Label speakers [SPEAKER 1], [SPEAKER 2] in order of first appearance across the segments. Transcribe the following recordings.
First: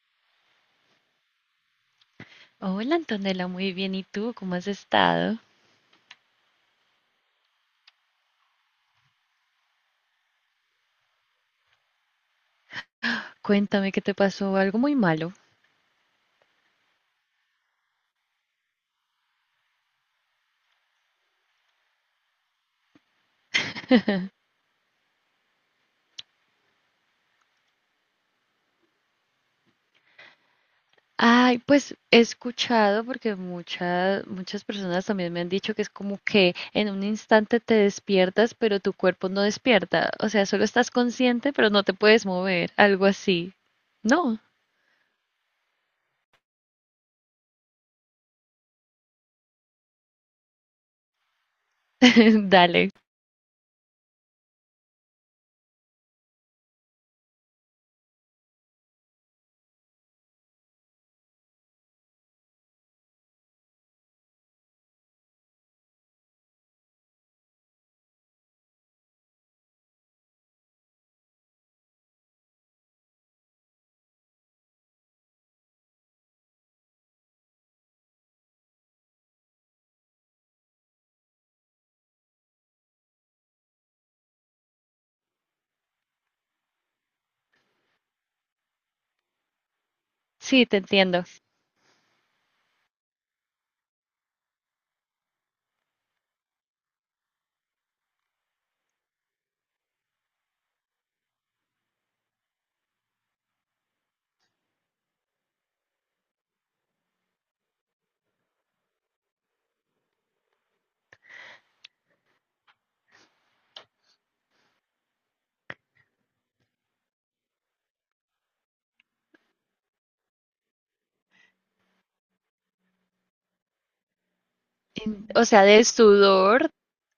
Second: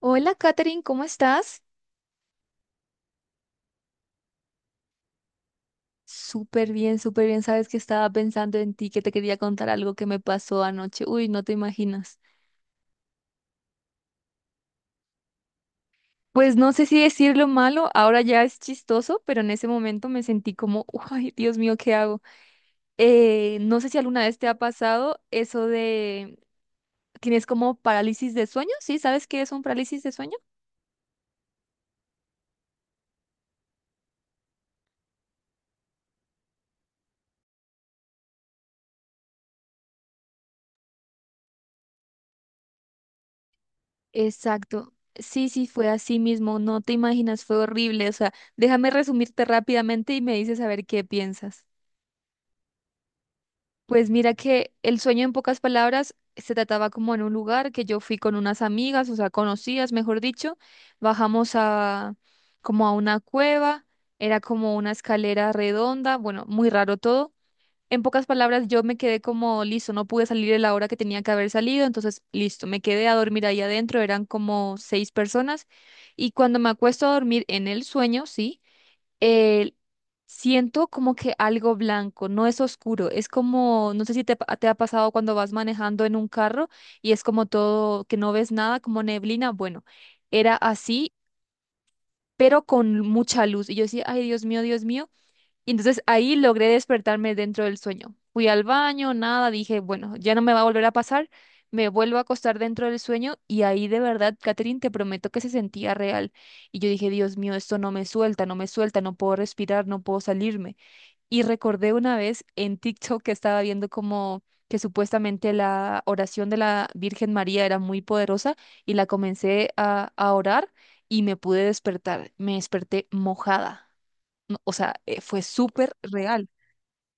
[SPEAKER 1] Hola, Katherine, ¿cómo estás?
[SPEAKER 2] Hola Antonella, muy bien. ¿Y tú cómo has estado?
[SPEAKER 1] Súper bien, súper bien. Sabes que estaba pensando en ti, que te quería contar algo que me pasó anoche. Uy, no te imaginas.
[SPEAKER 2] Cuéntame qué te pasó, algo muy malo.
[SPEAKER 1] Pues no sé si decirlo malo, ahora ya es chistoso, pero en ese momento me sentí como, ay, Dios mío, ¿qué hago? No sé si alguna vez te ha pasado eso de, ¿tienes como parálisis de sueño? ¿Sí? ¿Sabes qué es un parálisis de sueño?
[SPEAKER 2] Ay, pues he escuchado porque muchas muchas personas también me han dicho que es como que en un instante te despiertas, pero tu cuerpo no despierta. O sea, solo estás consciente, pero no te puedes mover, algo así. No,
[SPEAKER 1] Exacto. Sí, sí, fue así mismo. No te imaginas, fue horrible. O sea, déjame resumirte rápidamente y me dices a ver qué piensas.
[SPEAKER 2] dale.
[SPEAKER 1] Pues mira que el sueño en pocas palabras se trataba como en un lugar que yo fui con unas amigas, o sea, conocidas, mejor dicho, bajamos a como a una cueva, era como una escalera redonda, bueno, muy raro todo. En pocas palabras yo me quedé como listo, no pude salir a la hora que tenía que haber salido, entonces listo, me quedé a dormir ahí adentro, eran como seis personas y cuando me acuesto a dormir en el sueño, sí eh, siento como que algo blanco, no es oscuro, es como, no sé si te ha pasado cuando vas manejando en un carro y es como todo, que no ves nada, como neblina, bueno, era
[SPEAKER 2] Sí, te
[SPEAKER 1] así,
[SPEAKER 2] entiendo.
[SPEAKER 1] pero con mucha luz. Y yo decía, ay, Dios mío, Dios mío. Y entonces ahí logré despertarme dentro del sueño. Fui al baño, nada, dije, bueno, ya no me va a volver a pasar. Me vuelvo a acostar dentro del sueño y ahí de verdad, Catherine, te prometo que se sentía real. Y yo dije, Dios mío, esto no me suelta, no me suelta, no puedo respirar, no puedo salirme. Y recordé una vez en TikTok que estaba viendo como que supuestamente la oración de la Virgen María era muy poderosa y la comencé a orar y me pude despertar. Me desperté mojada no, o sea, fue
[SPEAKER 2] O sea, de
[SPEAKER 1] súper real.
[SPEAKER 2] sudor,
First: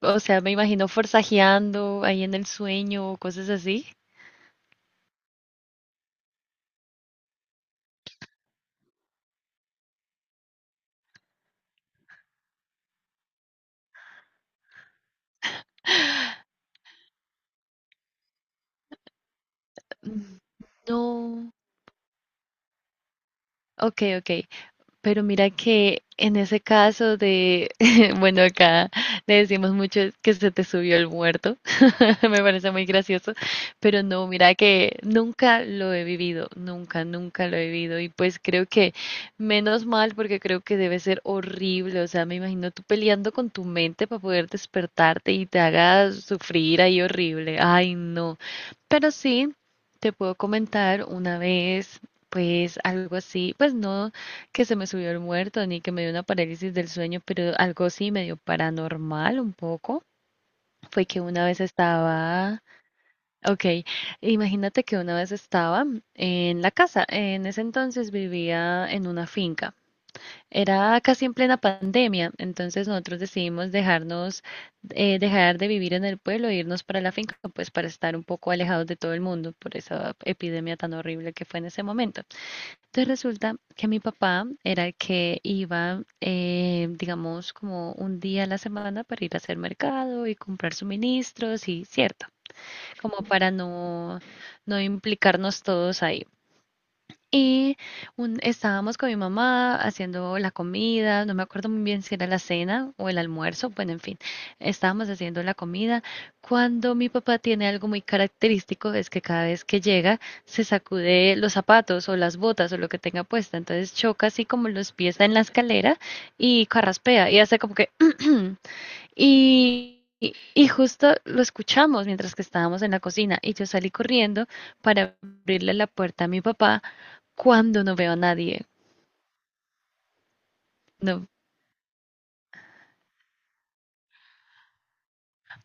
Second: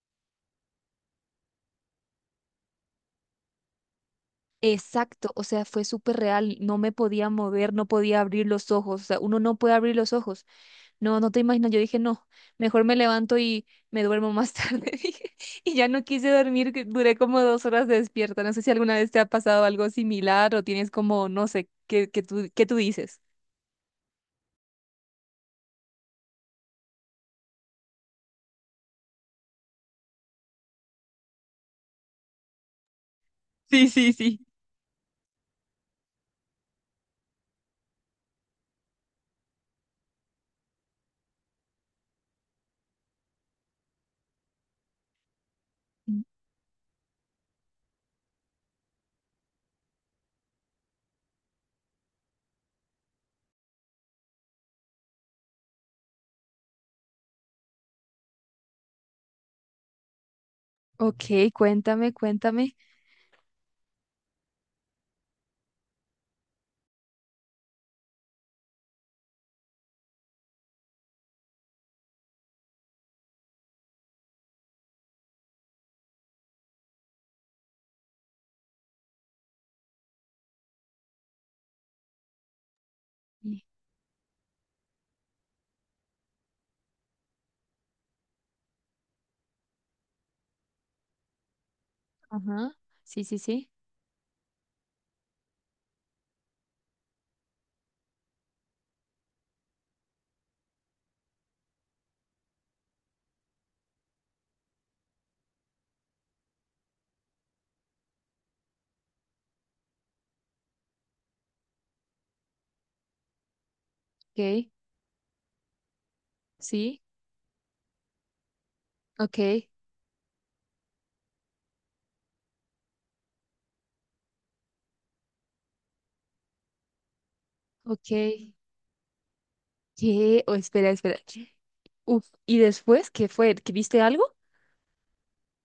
[SPEAKER 2] o sea, me imagino forzajeando ahí en el sueño o cosas así.
[SPEAKER 1] Exacto, o sea, fue súper real. No me podía mover, no podía abrir los ojos. O sea, uno no puede abrir los ojos. No, no te imaginas. Yo dije, no, mejor me levanto y me duermo más tarde. dije. Y ya no quise dormir, que duré como 2 horas despierta. No sé si alguna vez te ha pasado algo
[SPEAKER 2] Mm.
[SPEAKER 1] similar o tienes como, no
[SPEAKER 2] No.
[SPEAKER 1] sé, ¿qué tú dices?
[SPEAKER 2] Ok, ok. Pero mira que en ese caso de, bueno, acá le decimos mucho que se te subió el muerto. Me parece muy gracioso,
[SPEAKER 1] Sí,
[SPEAKER 2] pero
[SPEAKER 1] sí,
[SPEAKER 2] no,
[SPEAKER 1] sí.
[SPEAKER 2] mira que nunca lo he vivido, nunca, nunca lo he vivido, y pues creo que menos mal, porque creo que debe ser horrible. O sea, me imagino tú peleando con tu mente para poder despertarte y te haga
[SPEAKER 1] Mm.
[SPEAKER 2] sufrir ahí horrible. Ay, no, pero sí, te puedo comentar una vez, pues algo así, pues no que se me subió el muerto ni que me dio una parálisis del sueño, pero algo sí medio paranormal, un poco. Fue que una
[SPEAKER 1] Ok,
[SPEAKER 2] vez
[SPEAKER 1] cuéntame,
[SPEAKER 2] estaba,
[SPEAKER 1] cuéntame.
[SPEAKER 2] ok, imagínate que una vez estaba en la casa. En ese entonces vivía en una finca. Era casi en plena pandemia, entonces nosotros decidimos dejar de vivir en el pueblo e irnos para la finca, pues para estar un poco alejados de todo el mundo por esa epidemia tan horrible que fue en ese momento. Entonces resulta
[SPEAKER 1] Y-
[SPEAKER 2] que mi papá era el que iba, digamos, como un día a la semana para ir a hacer mercado y comprar suministros y cierto,
[SPEAKER 1] Ajá,
[SPEAKER 2] como
[SPEAKER 1] sí, sí,
[SPEAKER 2] para
[SPEAKER 1] sí.
[SPEAKER 2] no implicarnos todos ahí. Y estábamos con mi mamá haciendo la comida, no me acuerdo muy bien si era la cena o el almuerzo, bueno, en fin, estábamos haciendo la comida cuando mi papá tiene algo muy característico, es que cada vez que llega se sacude los zapatos o las botas o lo que tenga puesta, entonces choca así como
[SPEAKER 1] Ok,
[SPEAKER 2] los pies en la escalera y
[SPEAKER 1] sí,
[SPEAKER 2] carraspea y hace como que...
[SPEAKER 1] ok,
[SPEAKER 2] y justo lo escuchamos mientras que estábamos en la cocina y yo salí corriendo para abrirle la puerta a mi papá cuando no
[SPEAKER 1] ok.
[SPEAKER 2] veo a nadie.
[SPEAKER 1] ¿Qué? Oh, espera, espera.
[SPEAKER 2] No,
[SPEAKER 1] Uf, ¿y después qué fue? ¿Que viste algo?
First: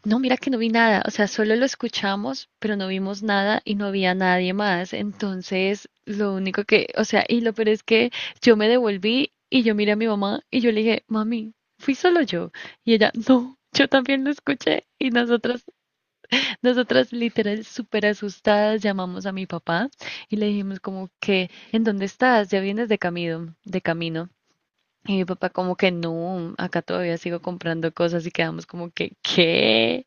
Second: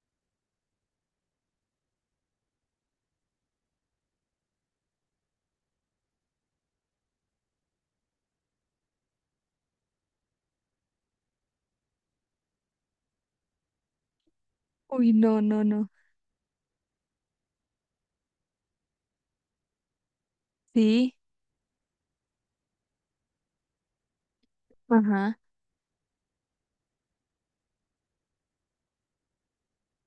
[SPEAKER 2] no, mira que no vi nada. O sea, solo lo escuchamos, pero no vimos nada y no había nadie más. Entonces, lo único que, o sea, y lo peor es que yo me devolví y yo miré a mi mamá y yo le dije, mami, fui solo yo. Y ella, no, yo también lo escuché. Y
[SPEAKER 1] Uy, no, no,
[SPEAKER 2] nosotras,
[SPEAKER 1] no.
[SPEAKER 2] nosotras literal súper asustadas llamamos a mi papá y le dijimos como
[SPEAKER 1] Sí.
[SPEAKER 2] que, ¿en dónde estás? Ya vienes de camino, de camino. Y mi
[SPEAKER 1] Ajá.
[SPEAKER 2] papá como que no, acá todavía sigo comprando cosas, y quedamos como que, ¿qué?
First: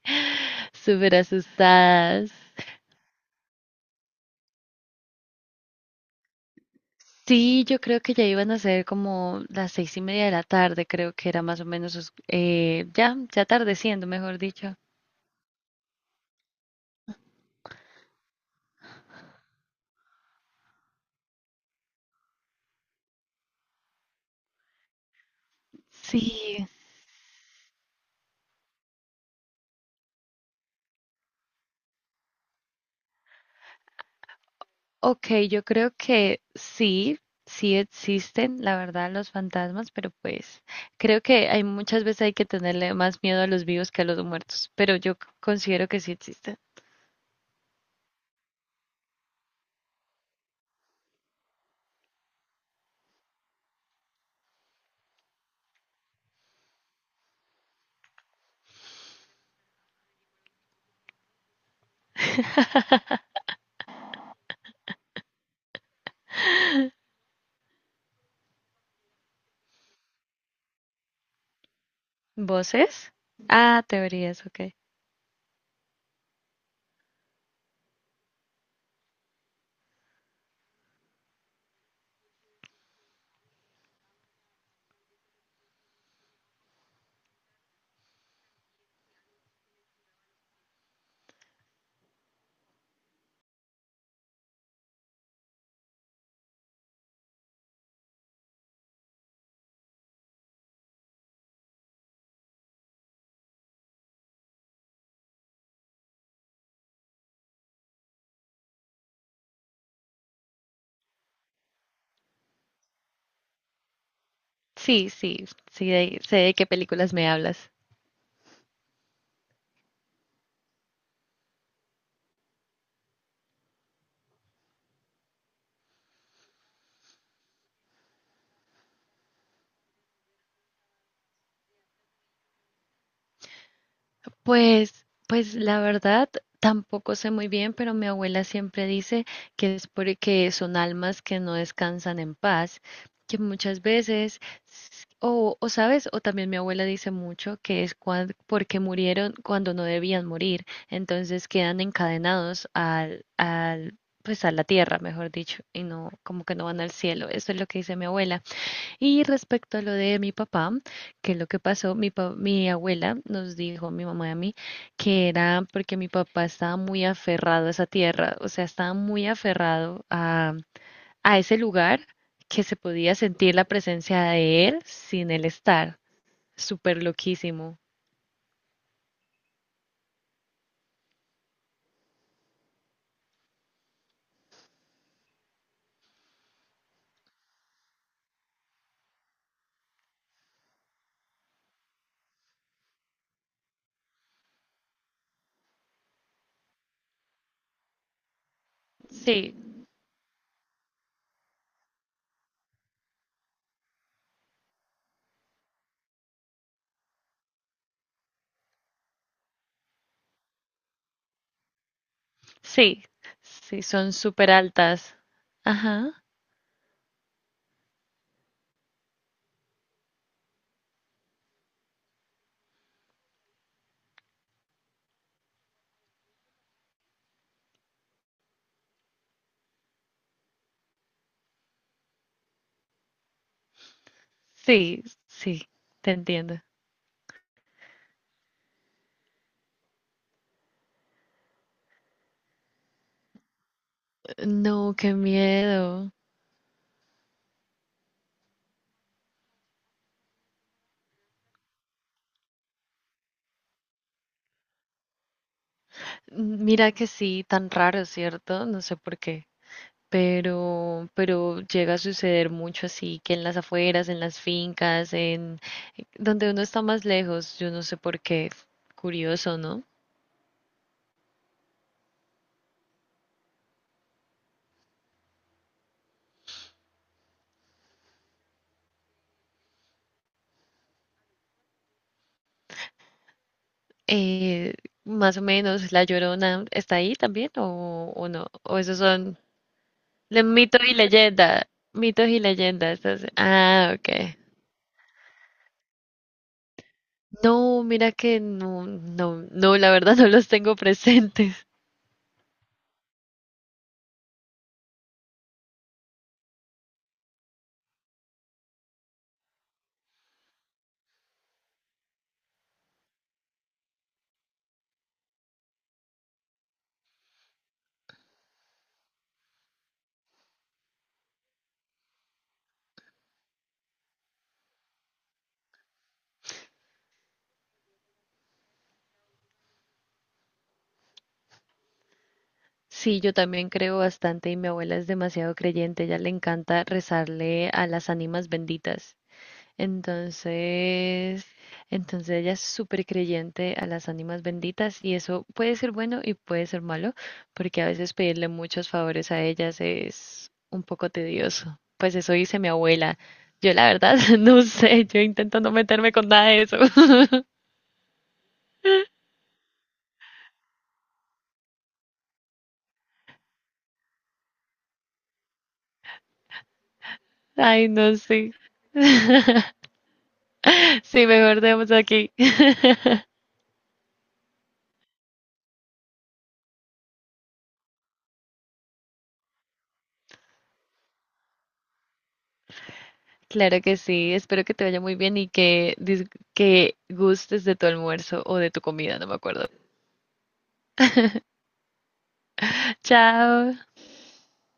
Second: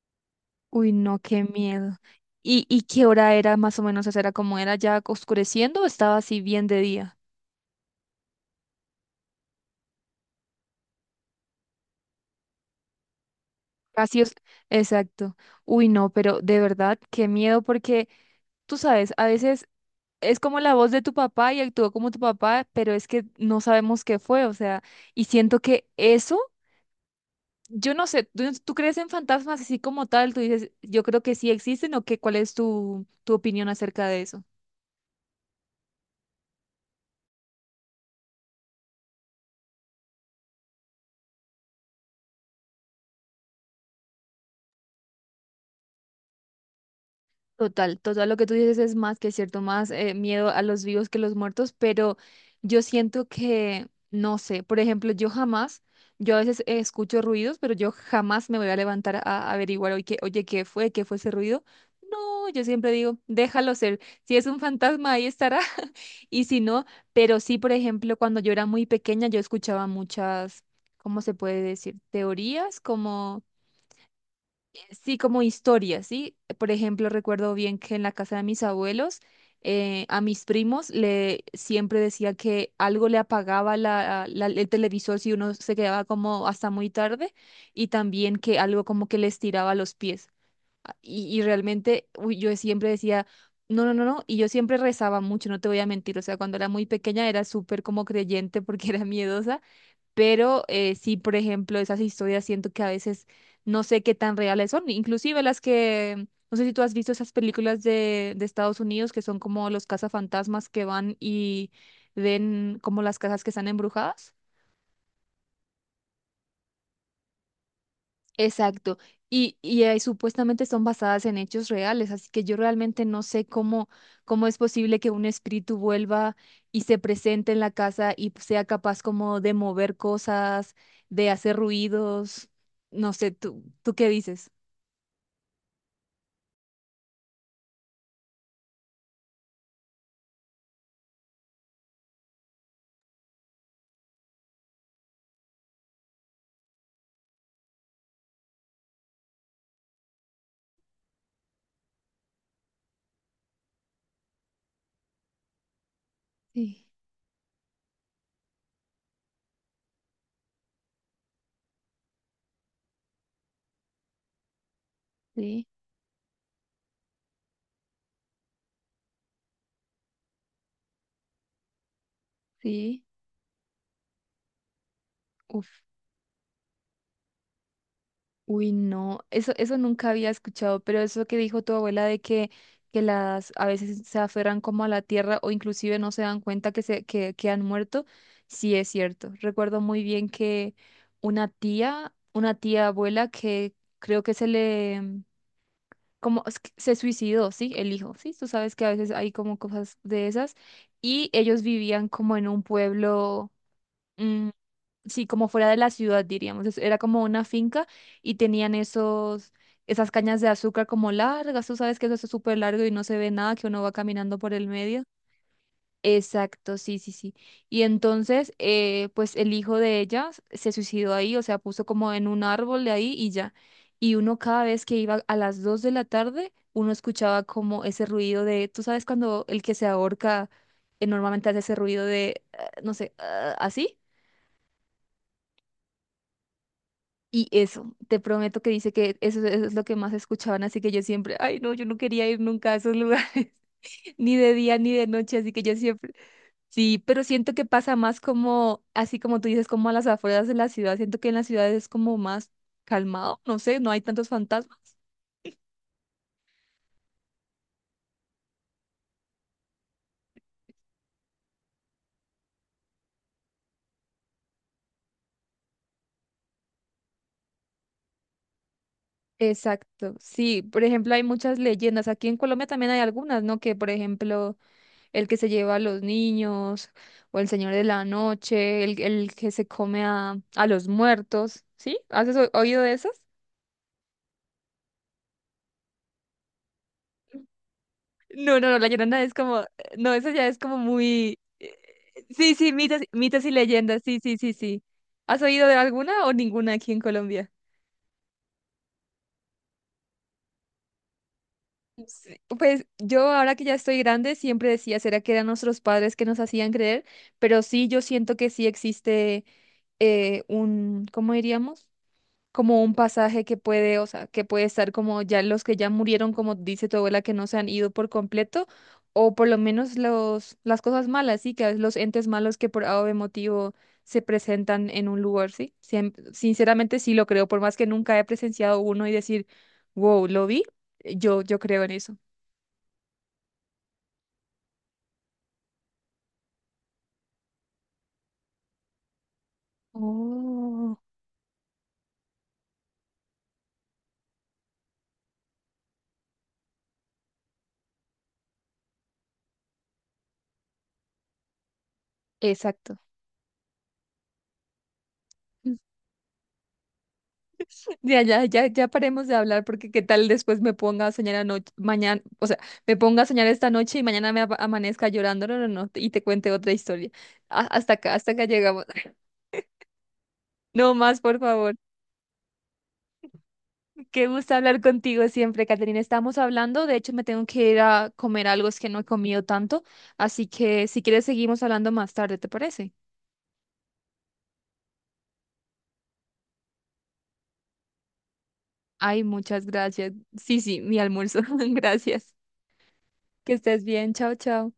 [SPEAKER 1] Uy,
[SPEAKER 2] Súper
[SPEAKER 1] no, qué miedo.
[SPEAKER 2] asustadas.
[SPEAKER 1] ¿Y qué hora era más o menos? O sea, ¿era como era ya oscureciendo o estaba así bien de día?
[SPEAKER 2] Sí, yo creo que ya iban a ser como las seis y media de la tarde, creo que era más o menos, ya, ya atardeciendo,
[SPEAKER 1] Casi os.
[SPEAKER 2] mejor dicho.
[SPEAKER 1] Exacto. Uy, no, pero de verdad, qué miedo porque tú sabes, a veces es como la voz de tu papá y actuó como tu papá, pero es que no sabemos qué fue, o sea, y siento que eso.
[SPEAKER 2] Sí,
[SPEAKER 1] Yo no sé, ¿tú crees en fantasmas así como tal? Tú dices, yo creo que sí existen o qué, ¿cuál es tu opinión acerca de eso?
[SPEAKER 2] ok, yo creo que sí, sí existen, la verdad, los fantasmas, pero pues creo que hay muchas veces hay que tenerle más miedo a los vivos que a los muertos, pero yo considero que sí existen.
[SPEAKER 1] Total, total, lo que tú dices es más que cierto, más miedo a los vivos que los muertos, pero yo siento que, no sé, por ejemplo, yo jamás, yo a veces escucho ruidos, pero yo jamás me voy a levantar a averiguar, oye, ¿qué fue? ¿Qué fue ese ruido? No, yo siempre digo, déjalo ser, si es un fantasma, ahí estará. Y si no, pero sí, por ejemplo, cuando yo era muy pequeña, yo escuchaba muchas, ¿cómo se puede decir? Teorías,
[SPEAKER 2] ¿Voces?
[SPEAKER 1] como,
[SPEAKER 2] Ah, teorías, ok.
[SPEAKER 1] sí, como historias, ¿sí? Por ejemplo, recuerdo bien que en la casa de mis abuelos, a mis primos le siempre decía que algo le apagaba la, el televisor si uno se quedaba como hasta muy tarde, y también que algo como que les tiraba los pies. Y realmente, uy, yo siempre decía, no, no, no, no, y yo siempre rezaba mucho, no te voy a mentir, o sea, cuando era muy pequeña era súper como creyente porque era miedosa, pero sí, por ejemplo, esas historias siento que a veces no sé qué tan reales son, inclusive las que, no sé si tú has visto esas películas de Estados Unidos que son como los cazafantasmas que van y ven como las casas que están embrujadas.
[SPEAKER 2] Sí, sí, sí, sé de qué películas me hablas.
[SPEAKER 1] Exacto. Y supuestamente son basadas en hechos reales, así que yo realmente no sé cómo es posible que un espíritu vuelva y se presente en la casa y sea capaz como de mover cosas, de hacer ruidos. No sé, ¿tú qué dices?
[SPEAKER 2] Pues la verdad, tampoco sé muy bien, pero mi abuela siempre dice que es porque son almas que no descansan en paz, que muchas veces, o sabes, o también mi abuela dice mucho que es porque murieron cuando no debían morir, entonces quedan encadenados pues a la tierra, mejor dicho, y no, como que no van
[SPEAKER 1] Sí,
[SPEAKER 2] al cielo. Eso es lo que dice mi abuela. Y respecto a lo de mi papá, que lo que pasó, mi abuela nos dijo, mi mamá y a mí, que era
[SPEAKER 1] sí,
[SPEAKER 2] porque mi papá estaba muy aferrado a esa tierra. O sea, estaba muy aferrado a ese lugar, que se
[SPEAKER 1] sí.
[SPEAKER 2] podía sentir la presencia de él sin él
[SPEAKER 1] Uf.
[SPEAKER 2] estar. Súper loquísimo.
[SPEAKER 1] Uy, no, eso nunca había escuchado, pero eso que dijo tu abuela de que, las a veces se aferran como a la tierra o inclusive no se dan cuenta que, se, que han muerto, sí es cierto. Recuerdo muy bien que una tía abuela que creo que como es que se suicidó, ¿sí? El hijo, ¿sí? Tú sabes que a veces hay
[SPEAKER 2] Sí,
[SPEAKER 1] como cosas de esas y ellos vivían como en un pueblo. Mm, sí, como fuera de la ciudad, diríamos. Era como una finca y tenían esas cañas de azúcar como largas. Tú sabes que eso es súper largo y
[SPEAKER 2] sí,
[SPEAKER 1] no se ve nada, que uno
[SPEAKER 2] sí,
[SPEAKER 1] va
[SPEAKER 2] son
[SPEAKER 1] caminando
[SPEAKER 2] súper
[SPEAKER 1] por el medio.
[SPEAKER 2] altas. Ajá,
[SPEAKER 1] Exacto, sí, sí, sí. Y entonces, pues el hijo de ella se suicidó ahí, o sea, puso como en un árbol de ahí y ya. Y uno cada vez que iba a las 2 de la tarde, uno escuchaba como ese ruido de, tú sabes, cuando el que se ahorca normalmente hace ese ruido de, no sé, ah, así.
[SPEAKER 2] sí, sí, te entiendo.
[SPEAKER 1] Y eso, te prometo que dice que eso es lo que más escuchaban, así que yo siempre, ay no, yo no quería ir nunca a esos lugares, ni de día ni
[SPEAKER 2] No,
[SPEAKER 1] de
[SPEAKER 2] qué
[SPEAKER 1] noche, así que yo
[SPEAKER 2] miedo.
[SPEAKER 1] siempre, sí, pero siento que pasa más como, así como tú dices, como a las afueras de la ciudad, siento que en la ciudad es como más calmado, no sé, no hay tantos fantasmas.
[SPEAKER 2] Mira que sí, tan raro, ¿cierto? No sé por qué, pero, llega a suceder mucho así, que en las afueras, en las fincas, en donde uno está más lejos, yo no sé por qué, curioso, ¿no?
[SPEAKER 1] Exacto, sí, por ejemplo, hay muchas leyendas, aquí en Colombia también hay algunas, ¿no? Que por ejemplo, el que se lleva a los niños, o el señor de la noche, el que se come a los muertos, ¿sí? ¿Has oído de esas?
[SPEAKER 2] Eh, más o menos, ¿La Llorona está ahí también o no?
[SPEAKER 1] No, no, no,
[SPEAKER 2] ¿O
[SPEAKER 1] la
[SPEAKER 2] esos
[SPEAKER 1] Llorona es
[SPEAKER 2] son
[SPEAKER 1] como, no, esa ya es como
[SPEAKER 2] mitos y
[SPEAKER 1] muy,
[SPEAKER 2] leyenda? Mitos y
[SPEAKER 1] sí, sí, mitos,
[SPEAKER 2] leyendas.
[SPEAKER 1] mitos y
[SPEAKER 2] Ah,
[SPEAKER 1] leyendas, sí, sí,
[SPEAKER 2] ok.
[SPEAKER 1] sí, sí. ¿Has oído de alguna o ninguna aquí en Colombia?
[SPEAKER 2] No, mira que no, no, no, la verdad no los tengo presentes.
[SPEAKER 1] Sí, pues yo ahora que ya estoy grande siempre decía, ¿será que eran nuestros padres que nos hacían creer? Pero sí, yo siento que sí existe un, ¿cómo diríamos? Como un pasaje que puede, o sea, que puede estar como ya los que ya murieron, como dice tu abuela, que no se han ido por completo, o por lo menos las cosas malas, sí, que los entes malos que por algún motivo se presentan en un lugar, sí. Sinceramente sí lo creo, por más que nunca he presenciado uno y decir, wow, lo vi, yo creo en eso.
[SPEAKER 2] Sí, yo también creo bastante y mi abuela es demasiado creyente, ella le encanta rezarle a las ánimas benditas.
[SPEAKER 1] Oh.
[SPEAKER 2] Entonces, ella es súper creyente a las ánimas benditas y eso puede ser bueno y puede ser malo, porque a veces pedirle muchos favores a ellas es un poco tedioso. Pues eso dice mi
[SPEAKER 1] Exacto.
[SPEAKER 2] abuela. Yo la verdad no sé, yo intento no meterme con nada de eso.
[SPEAKER 1] Ya, ya, ya, ya paremos de hablar porque qué tal después me ponga a soñar anoche, mañana, o sea, me ponga a soñar esta noche y mañana me amanezca llorando, no, no, no, y te cuente otra historia. Ah,
[SPEAKER 2] Ay, no
[SPEAKER 1] hasta acá
[SPEAKER 2] sé.
[SPEAKER 1] llegamos. No más,
[SPEAKER 2] Sí,
[SPEAKER 1] por
[SPEAKER 2] mejor
[SPEAKER 1] favor.
[SPEAKER 2] dejemos aquí.
[SPEAKER 1] Qué gusto hablar contigo siempre, Caterina. Estamos hablando, de hecho me tengo que ir a comer algo, es que no he comido tanto, así que si quieres seguimos hablando más tarde, ¿te parece?
[SPEAKER 2] Claro que sí, espero que te vaya muy bien y que, que gustes de tu almuerzo o de tu comida,
[SPEAKER 1] Ay,
[SPEAKER 2] no me
[SPEAKER 1] muchas
[SPEAKER 2] acuerdo.
[SPEAKER 1] gracias. Sí, sí, mi almuerzo. Gracias. Que
[SPEAKER 2] Chao.
[SPEAKER 1] estés bien. Chao, chao.